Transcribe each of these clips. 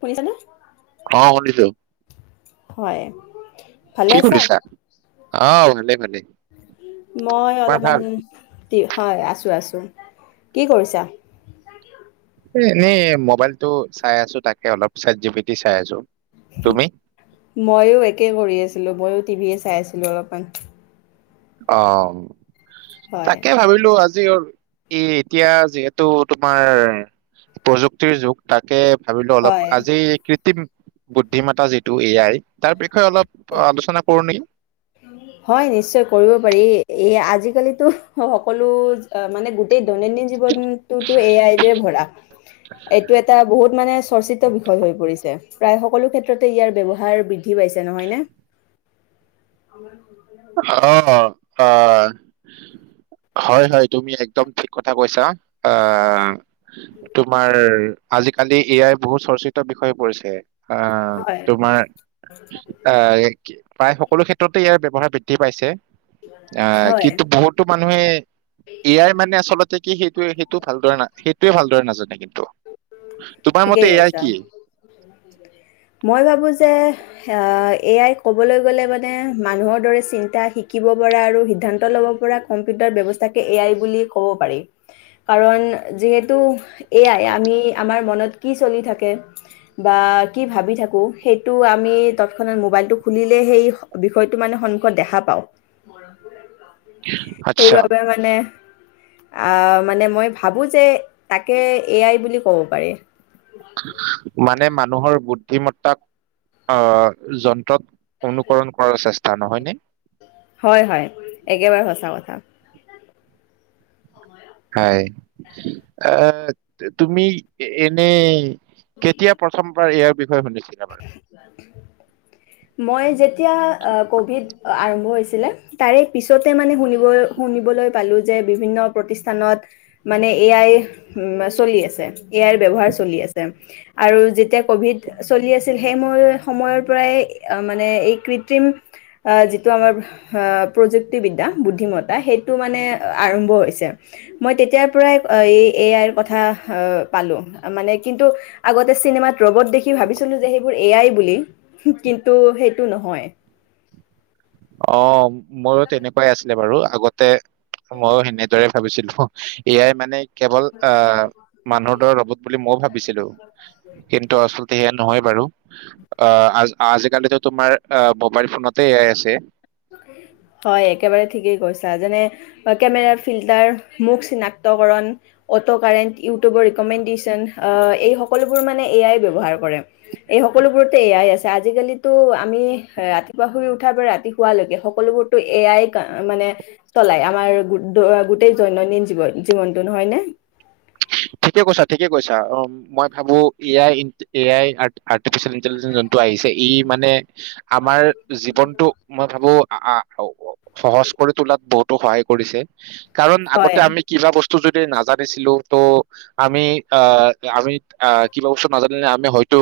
শুনিছা নে? অ শুনিছোঁ। হয়, ভালে কি আছা? কৰিছা? অঁ ভালেই ভালেই। মই অলপমান হয় আছো আছো। কি কৰিছা? এ এনেই মোবাইলটো চাই আছো তাকে অলপ ছেট জি পিটি চাই আছো তুমি মইয়ো একে কৰি আছিলো মইয়ো টিভি চাই আছিলো অলপমান। অ হয়, তাকে ভাবিলো আ জি এ এতিয়া যিহেতু তোমাৰ প্ৰযুক্তিৰ যুগ তাকে ভাবিলো অলপ হয়, আজি কৃত্ৰিম বুদ্ধিমতা যিটো এ আই তাৰ বিষয়ে অলপ আলোচনা কৰো নেকি হয় নিশ্চয় কৰিব পাৰি এ আজিকালিতো সকলো অ', মানে গোটেই দৈনন্দিন জীৱনটোতো এ আইৰে ভৰা। এইটো এটা বহুত মানে চৰ্চি ত হৈ পৰিছে। প্ৰায় সকলো ক্ষেত্ৰতে ইয়াৰ ব্যৱহাৰ বৃদ্ধি পাইছে, নহয়নে? [inaudible] অ অ, হয় হয়, তুমি একদম ঠিক কথা কৈছা, আহ তোমাৰ আজিকালি এ আই বহুত চৰ্চিত বিষয় পৰিছে। আ, হয়, তোমাৰ আহ, প্ৰায় সকলো ক্ষেত্ৰতে ইয়াৰ ব্যৱহাৰ বৃ দ্ধি পাইছে, আহ, হয়, কিন্তু বহুতো মানুহে এ আই, মানে আচলতে কি সেইটোৱে সেইটো ভালদৰে নাজানে কিন্তু তোমাৰ ঠিকেই মতে এ আই কৈছা। কি? মই ভাবোঁ যে, এ আই ক'বলৈ গ'লে মানে মানুহৰ দৰে চিন্তা শিকিব পৰা আৰু সিদ্ধান্ত ল'ব পৰা কম্পিউটাৰ ব্যৱস্থাকে এ আই বুলি ক'ব পাৰি। কাৰণ যিহেতু এয়াই আমি আমাৰ মনত কি চলি থাকে। বা কি ভাবি থাকোঁ সেইটো আমি তৎক্ষণাত মোবাইলটো খুলিলে সেই বিষয়টো মানে সন্মুখত দেখা পাওঁ। আচ্ছা। মানে, আ মানে, মই ভাবোঁ যে তাকে এ আই বুলি ক'ব পাৰি। মানে মানুহৰ বুদ্ধিমত্তাক আহ, যন্ত্ৰত অনুকৰণ কৰাৰ চেষ্টা নহয়নে? হয়, হয় একেবাৰে সঁচা কথা। হয়, আহ, তুমি এনে কেতিয়া পৰা, প্ৰথমবাৰ ইয়াৰ বিষয়ে শুনিছিলো মই। মই যেতিয়া ক'ভিড আৰম্ভ হৈছিলে। তাৰে পিছতে, মানে, শুনিবই শুনিবলৈ পালোঁ যে বিভিন্ন প্ৰতিষ্ঠানত। মানে এ আই চলি আছে, এ আইৰ ব্যৱহাৰ চলি আছে। আৰু যেতিয়া কভিড চলি আছিল, সেই সময় সময়ৰ পৰাই মানে এই কৃত্ৰিম আহ যিটো আমাৰ, আহ, প্ৰযুক্তিবিদ্যা, বুদ্ধিমত্তা সেইটো মানে আৰম্ভ হৈছে। মই তেতিয়াৰ পৰাই এই এ আইৰ কথা পালোঁ। মানে কিন্তু, আগতে চিনেমাত ৰবত দেখি ভাবিছিলোঁ যে সেইবোৰ এ আই বুলি, কিন্তু সেইটো নহয়। অ', ময়ো তেনেকুৱাই আছিলোঁ। বাৰু, আগতে ময়ো সেনেদৰে ভাবিছিলোঁ, এ আই মানে। কেৱল আহ, মানুহৰ দৰে ৰ'বত বুলি মইও ভাবিছিলোঁ, কিন্তু আচলতে সেয়া নহয় বাৰু। অ', আ, আজিকালিতো তোমাৰ মোবাইল ফোনতে এ আই আছে। [inaudible] হয়, একেবাৰে ঠিকেই কৈছা যেনে কেমেৰাৰ ফিল্টাৰ, মুখ চিনাক্তকৰণ। অট'কাৰেণ্ট, ইউটিউবৰ ৰিকমেণ্ডেশচন, এই সকলোবোৰ মানে এ আই ব্যৱহাৰ কৰে। এই সকলোবোৰতে এ আই আছে। আজিকালিতো আমি ৰাতিপুৱা শুই উঠাৰ পৰা ৰাতি, পোৱালৈকে সকলোবোৰতো এয়াই কা মানে, চলাই আমাৰ গোটেই দৈনন্দিন জীৱন জীৱনটো নহয়নে? ঠিকে কৈছা, ঠিকে কৈছা, অ', মই ভাবোঁ A I ইনটে A I, artificial intelligent যোনটো আহিছে, ই মানে আমাৰ জীৱনটো মই ভাবোঁ, আ অ সহজ কৰি তোলাত বহুতো সহায় কৰিছে, কাৰণ হয় আগতে আমি কিবা বস্তু যদি নাজানিছিলো, ত' আমি আ আমি আহ, কিবা বস্তু নাজানিলে আমি হয়তো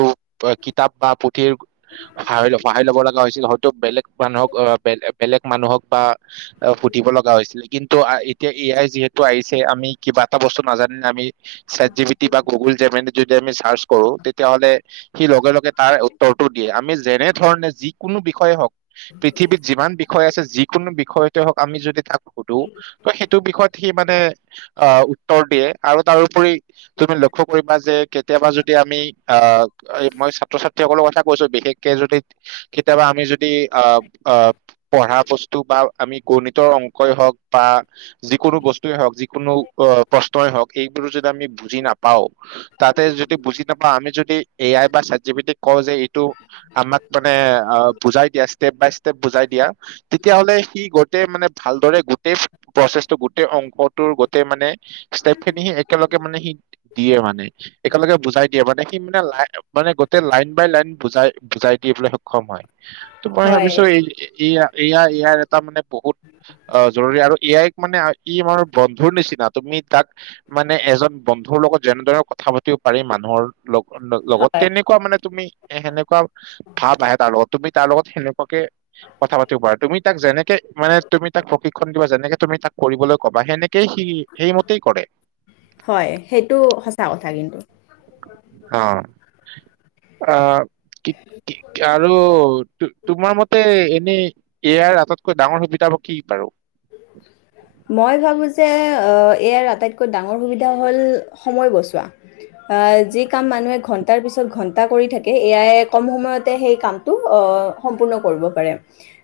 কিতাপ বা পো স সহায় ল'ব লগা হৈছিল হয়তো বেলেগ মানুহক আহেলে বেলেগ মানুহক বা, অ', সুধিব লগা হৈছিলে, কিন্তু এতিয়া এয়াই যিহেতু আহিছে, আমি কিবা এটা বস্তু নাজা, আমি, চেটজিপিটি বা গুগল জেমেনি ট যদি আমি চাৰ্চ কৰো তে, তেতিয়াাহ'লে সি লগে লগে তাৰ উত্তৰটো দিয়ে, আমি যেনে ধৰণে যিকোনো বিষয়ে হওক, পৃথিৱীত যিমান বিষয় আছে, যিকোনো বিষয়তে হওক আমি যদি তাক সুধো, ত, সেইটো বিষয়ত সি মানে আহ, উত্তৰ দিয়ে আৰু তাৰোপৰি, তুমি লক্ষ্য কৰিবা যে কেতিয়াবা যদি আমি আ, মই ছাত্ৰ ছাত্ৰীসকলৰ কথা কৈছো, বিশেষকে যদি কেতিয়াবা আমি যদি আ আ, পঢ়া বস্তু বা আমি গণিতৰ অংকই হওঁক, বা যিকোনো বস্তুৱে হওঁক যিকোনো প্ৰশ্নই হওঁক, যত আমি বুজি নাপাওঁ, তাতে, যদি বুজি নাপাওঁ, আমি যদি এ আই বা চাটজিপিটিক কওঁ যে এ, তো, আমাক মানে অ' বুজাই দিয়া ষ্টেপ বাই ষ্টেপ বুজাই দিয়া। তেতিয়াহ'লে সি গোটেই মানে ভালদৰে গোটেই প্ৰচেছটো, গোটেই অংকটোৰ গোটেই মানে ষ্টেপ খিনি একেলগে মানে সিত দিয়ে মানে, একেলগে বুজাই দিয়ে মানে সি মানে লাই মানে গোটেই লাইন বাই লাইন বুজাই বুজাই দিবলৈ সক্ষম হয়, ত মই হয় ভাবিছো এই এ এইয়া এয়া ইয়াৰ এটা মানে বহুত অ' জৰুৰী আৰু এ আইক মানে আ ই আমাৰ বন্ধুৰ নিচিনা, তুমি তাক মানে এজন বন্ধুৰ লগত যেনেদৰে কথা পাতিব পাৰি মানুহৰ লগ লগত হয় তেনেকুৱা মানে তুমি এ সেনেকুৱা ভাৱ আহে তাৰ লগত তুমি তাৰ লগত সেনেকুৱাকে কথা পাতিব পাৰা, তুমি তাক যেনেকে মানে তুমি তাক প্ৰশিক্ষণ দিবা যেনেকে তুমি তাক কৰিবলৈ ক'বা সেনে কেই সি সেইমতেই কৰে। হয়, সেইটো সঁচা কথা কিন্তু। অ', আহ কি কি আৰু তো তোমাৰ মতে এনেই এ আইৰ আটাইতকৈ ডাঙৰ সুবিধা বা কি বাৰু? মই ভাবোঁ যে আ এ আইৰ আটাইতকৈ ডাঙৰ সুবিধা হ'ল সময় বচোৱা। অ', যি কাম মানুহে ঘন্টাৰ পিছত ঘন্টা কৰি থাকে, এ আই কম সময়তে সেই কাম টো অ' সম্পূৰ্ণ কৰিব পাৰে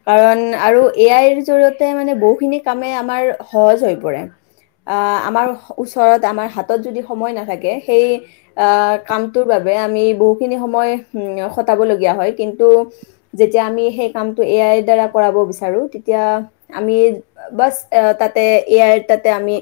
কাৰণ আৰু এ আইৰ জৰিয়তে মানে বহু খিনি কামে আমাৰ সহজ হৈ পৰে। আ আমাৰ ওচৰত, আমাৰ হাতত যদি সময় নাথাকে সেই আহ, কামটোৰ বাবে আমি বহুখিনি সময় উম খটাবলগীয়া হয় কিন্তু যেতিয়া আমি সেই কামটো এ আইৰ দ্বাৰা কৰাব বিচাৰোঁ তেতিয়া আমি আ বাছ এ তাতে এ আই তাতে আমি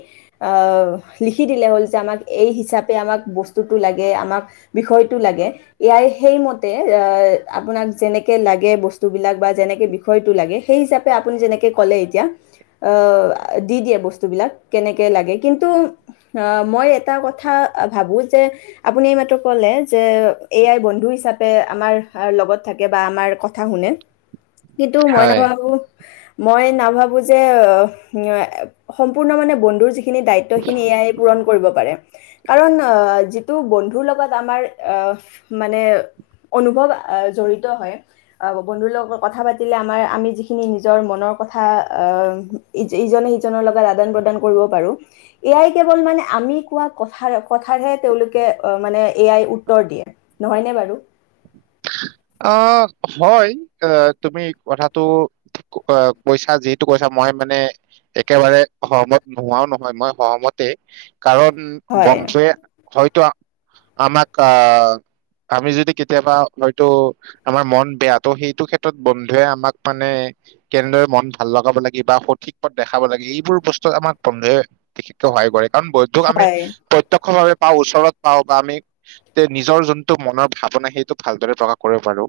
আহ, লিখি দিলে হ'ল যে আমাক এই হিচাপে আমাক বস্তুটো লাগে, আমাক বিষয়টো লাগে। এ আই সেইমতে, আহ আপোনাক যেনেকে লাগে বস্তুবিলাক বা যেনেকে বিষ ষয়টো লাগে সেই হিচাপে আপুনি যেনেকৈ ক'লে এতিয়া আহ, দি দিয়ে বস্তুবিলাক, কেনেকে লাগে কিন্তু হা মই এটা কথা ভাবোঁ যে আপুনি এইমাত্ৰ ক'লে যে এ আই বন্ধু হিচাপে আমাৰ হাৰ লগত থাকে বা আমাৰ কথা শুনে [inaudible] কিন্তু মই হয় নাভাবো, মই নাভাবো যে অম এ সম্পূৰ্ণ মানে বন্ধুৰ যি খিনি দায়িত্বখিনি এ আই পূৰণ কৰিব পাৰে। কাৰণ আহ যিটো বন্ধুৰ লগত আমাৰ আহফ মানে অনুভৱ আহ জড়িত হয় আব বন্ধুৰ লগত কথা পাতিলে, আমাৰ আমি যিখিনি নিজৰ মনৰ কথা আহ ইজ ইজনে সিজনৰ লগত আদান - প্ৰদান কৰিব পাৰো। এ আই কেৱল মানে আমি কোৱা কথাৰ কথাৰহে তেওঁলোকে অ মানে এ আই উত্তৰ দিয়ে। নহয়নে বাৰু? অ হয় আ তুমি কথাটো ক অ পইচা যিহেতু কৈছা মই মানে একেবাৰে সহমত নোহোৱাও নহয়, মই সহমতেই কাৰণ হয় বন্ধুৱে হয়তো আমাক আহ আমি যদি কেতিয়াবা হয়তো আমাৰ মন বেয়াটো সেইটো ক্ষেত্ৰত বন্ধুৱে আমাক মানে কেনেদৰে মন ভাল লগাব লাগে বা সঠিক পথ দেখাব লাগে এইবোৰ বস্তুত আমাক বন্ধুৱে বিশেষকৈ সহায় কৰে, কাৰণ বৌদ্ধক আমি হয় প্ৰত্যক্ষভাৱে পাওঁ ওচৰত পাওঁ বা আমি তে নিজৰ যোনটো মনৰ ভাৱনা সেইটো ভালদৰে প্ৰকাশ কৰিব পাৰো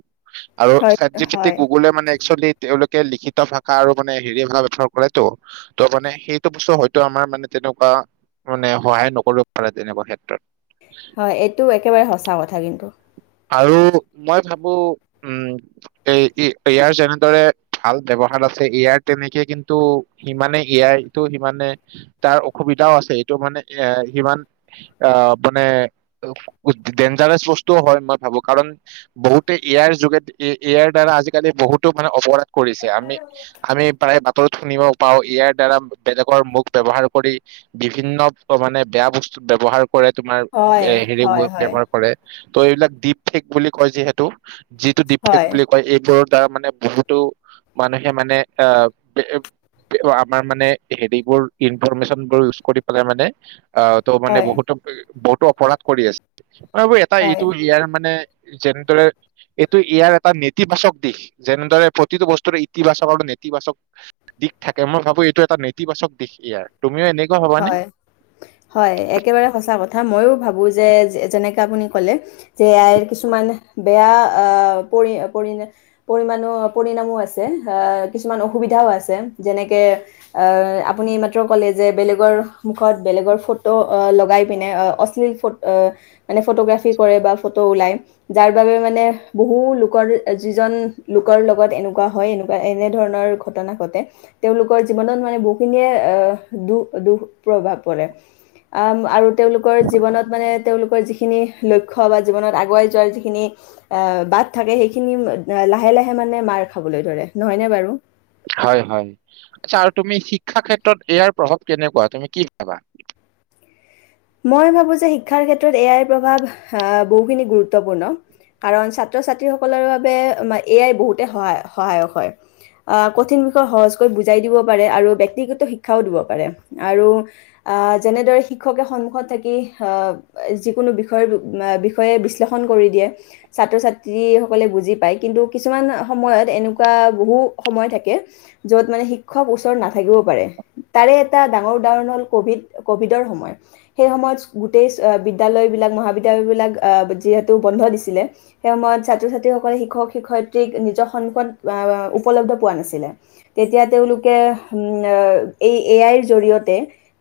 আৰু হয় চেট জি পি টি হয় গুগলে মানে একচুৱেলী তেওঁলোকে লিখিত ভাষা আৰু মানে হেৰি ভাষা ব্যৱহাৰ কৰে তো ত মানে সেইটো বস্তু হয়তো আমাৰ মানে তেনেকুৱা মানে সহায় নকৰিব পাৰে তেনেকুৱা ক্ষেত্ৰত। হয় এইটো একেবাৰে সঁচা কথা কিন্তু। আৰু মই ভাবো উম এই ই ইয়াৰ যেনেদৰে ভাল ব্যৱহাৰ আছে ইয়াৰ তেনেকে কিন্তু সিমানে এয়াই এইটো সিমানে তাৰ অসুবিধাও আছে, এইটো মানে এ সিমান আ মানে উ ডেঞ্জাৰাছ বস্তুও হয় ম ভাবো কাৰণ বহুতে এয়াৰ যোগে এ য়াৰ দ্বাৰা আজিকালি বহুতো মানে অপৰাধ কৰিছে আমি আমি প্ৰায় বা ত শুনিব পাওঁ, ইয়াৰ দ্বাৰা বেলেগৰ মুখ ব্যৱহাৰ কৰি বিভিন্ন মানে বেয়া বস্তুত ব্যৱহাৰ কৰে তোমাৰ হয়, হেৰি হয়, বোৰ হয়, বেমাৰ কৰে ত এইবিলাক দিপ ফিক বুলি কয় যিহেতু। যিটো ডিফেক্ট হয়, বুলি কয় এইবোৰত তাৰ মানে বহুতো মানুহে মানে আহ [inaudible] আমাৰ মানে হেৰিবোৰ ইনফৰমেশচন বোৰ ইউজ কৰি পেলাই মানে আ ত মানে হয়, বহুতো বহুতো অপৰাধ কৰি আছে, মানে এটা হয়, এইটো ইয়াৰ মানে জেন্দেৰেত এইটো ইয়াৰ এটা নেতিবাচক দিশ, জেণ্ডাৰে প্ৰতিটো বস্তুৰে ইতিবাচক আৰু নেতিবাচক দিশ থাকে, মই ভাবো এইটো এটা নেতিবাচক দিশ ইয়াৰ, তুমিও এনেকুৱা ভাবানে? হয়। হয় একেবাৰে সঁচা কথা, মইও ভাবো যে যেনেকে আপুনি ক'লে যে এই আ ৰ কিছুমান বেয়া আ আহ পৰি পৰিলে পৰিমাণো পৰিণামো আছে আ কিছুমান অসুবিধাও আছে যেনেকে আ আপুনি এই মাত্ৰ ক'লে যে বেলেগ গৰ মুখত বেলেগৰ ফটো লগাই পিনে অশ্লীল ফো আ মানে ফটোগ্ৰাফী কৰে বা ফটো ওলাই যাৰ বাবে মানে বহু লোকৰ যিজন লোকৰ লগত এনেকুৱা হয় এনেকুৱা এনে ধৰণৰ ঘ টনা ঘটে, তেওঁলোকৰ জীৱনত মানে বহুখিনিয়ে দু দুখ প্ৰভাৱ পৰে আ আৰু তেওঁলোকৰ জীৱনত মানে তেওঁলোকৰ যিখিনি লক্ষ্য বা জীৱনত আগুৱাই যোৱাৰ যিখিনি আহ বাট থাকে সেইখিনি লাহে লাহে মানে মাৰ খাবলৈ ধৰে, নহয়নে বাৰু? হয় হয়, আচ্ছা আৰু তুমি শিক্ষা ক্ষেত্ৰত ইয়াৰ প্ৰভাৱ কেনেকুৱা তুমি কি ভাবা? মই ভাবো যে শিক্ষাৰ ক্ষেত্ৰত এ আৰ প্ৰভাৱ বহুখিনি গুৰুত্বপূৰ্ণ। কাৰণ ছাত্ৰ ছাত্ৰীসকলৰ বাবে এ আই বহুতে সহায় সহায়ক হয়। আহ কঠিন বিষয়ে সহজকৈ বুজাই দিব পাৰে আৰু ব্যক্তিগত শিক্ষাও দিব পাৰে আৰু আহ যেনেদৰে শিক্ষকে স খত থাকি যিকোনো বিষয় বিষয়ে বিশ্লেষণ কৰি দিয়ে। ছাত্ৰ ছাত্ৰীসকলে বুজি পায় কিন্তু কিছুমান সময়ত এনেকুৱা বহু সময় থাকে যত মানে শিক্ষক ওচৰত নাথাকিবও পাৰে। তাৰে এটা ডাঙৰ উদাহৰণ হ'ল কভিড কভিডৰ সময় সেই সময়ত গোটেই বিদ্যালয় বিলাক মহাবিদ্যালয় বিলাক যিহেতু বন্ধ দিছিলে সেই সময়ত ছাত্ৰ ছাত্ৰীসকলে শিক্ষক শিক্ষয়িত্ৰীক নিজৰ সন্মুখত আহ উপলব্ধ পোৱা নাছিলে তেতিয়া তেওঁলোকে হুম আ এই এ আইৰ জৰিয়তে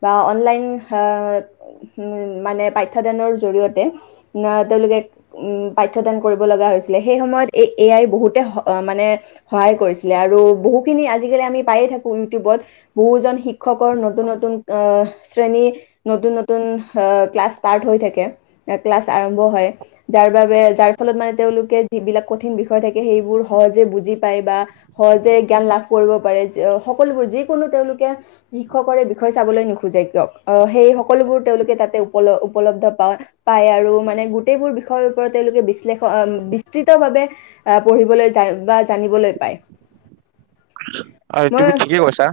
বা অনলাইন হা মানে পাঠ্যদানৰ জৰিয়তে না তেওঁলোকে উম পাঠ্যদান কৰিব লগা হৈছিলে সেই সময়ত এ এ আই বহুতে মানে সহায় কৰিছিলে আৰু বহুখিনি আজিকালি আমি পায়ে থাকো ইউটিউবত বহুজন শিক্ষকৰ নতুন নতুন আহ শ্ৰেণী নতুন ন নতুন ক্লাছ ষ্টাৰ্ট হৈ থাকে ক্লাছ আৰম্ভ হয় যাৰ বাবে যাৰ ফলত মানে তেওঁলোকে যিবিলাক কঠিন বিষয় থাকে সেইবোৰ সহজে বুজি পায় বা সহজে জ্ঞান লাভ কৰিব পাৰে সকলোবোৰ যিকোনো তেওঁলোকে শিক্ষকৰে বিষয়ে চাবলৈ নোখোজে কিয়ক আহ সেই সকলোবোৰ তেওঁলোকে তাতে উপ উপলব্ধ পায় পায় আৰু মানে গোটেইবোৰ বিষয়ৰ ওপৰত তেওঁলোকে বিশ্লেষণ বিস্তৃতভাৱে আহ পঢ়িবলৈ যায় বা জানিবলৈ পায় হয় মই তুমি ঠিকেই কৈছা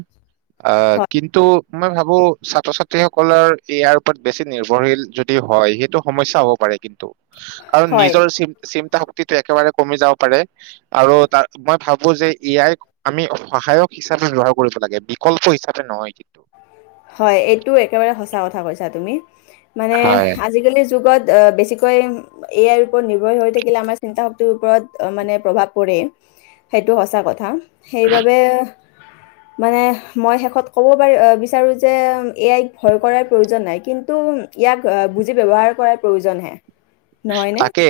আহ কিন্তু মই ভাবো ছাত্ৰ ছাত্ৰীসকলৰ ইয়াৰ ওপৰত বেছি নিৰ্ভৰশীল য দি হয় সেইটো সমসা হ'ব পাৰে কিন্তু কাৰণ হয় নিজৰ চিন্তা শক্ তি একেবাৰে কমি যাব পাৰে আৰু তাৰ মই ভাবো যে এ আইক আমি সহায়ক হিচাপে ব্যৱহাৰ কৰিব লাগে বিকল্প হিচাপে নহয় কিন্তু হয় এইটো একেবাৰে সচা কথা কৈছা তুমি মানে হয় আজিকালি যুগত বেছি কৈ এ আইৰ ওপৰত নিৰ্ভৰ হৈ থাকিলে আমাৰ চিন্তাশক্ টো ওপৰত মানে প্ৰভাৱ পৰে সেইটো সঁচা কথা সেইবাবে মানে মই শেষত ক'ব পাৰি বিচাৰোঁ যে এ আইক ভয় কৰাৰ প্ৰয়োজন নাই কিন্তু ইয়াক বুজি ব্যৱহাৰ কৰাৰ প্ৰয়োজন হে তাকে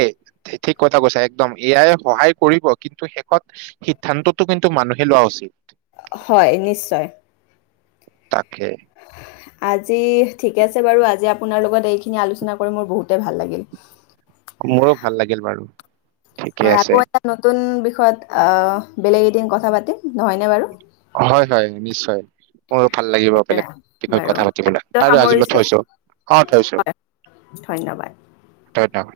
ঠিক কথা কৈছা একদম এ আই সহায় কৰিব কিন্তু শেষত সিদ্ধান্তটো কিন্তু মানুহে লোৱা উচিত হয় নিশ্চয় তাকে আজি ঠিকে আছে বাৰু আজি আপোনাৰ লগত এইখিনি আলোচনা কৰি মোৰ বহুতে ভাল লাগিল মোৰো ভাল লাগিল বাৰু ঠিকে হয় আকৌ আছে এটা নতুন বিষয়ত আহ বেলেগ এদিন কথা পাতিম নহয়নে বাৰু হয় হয় নিশ্চয় মোৰো ভাল লাগিব এতিয়া বেলেগ বিষয়ত বাৰু কথা পাতিবলে আজিলৈ বাৰু আজিলৈ সামৰিছো থৈছো অ থৈছো ধন্যবাদ ধন্যবাদ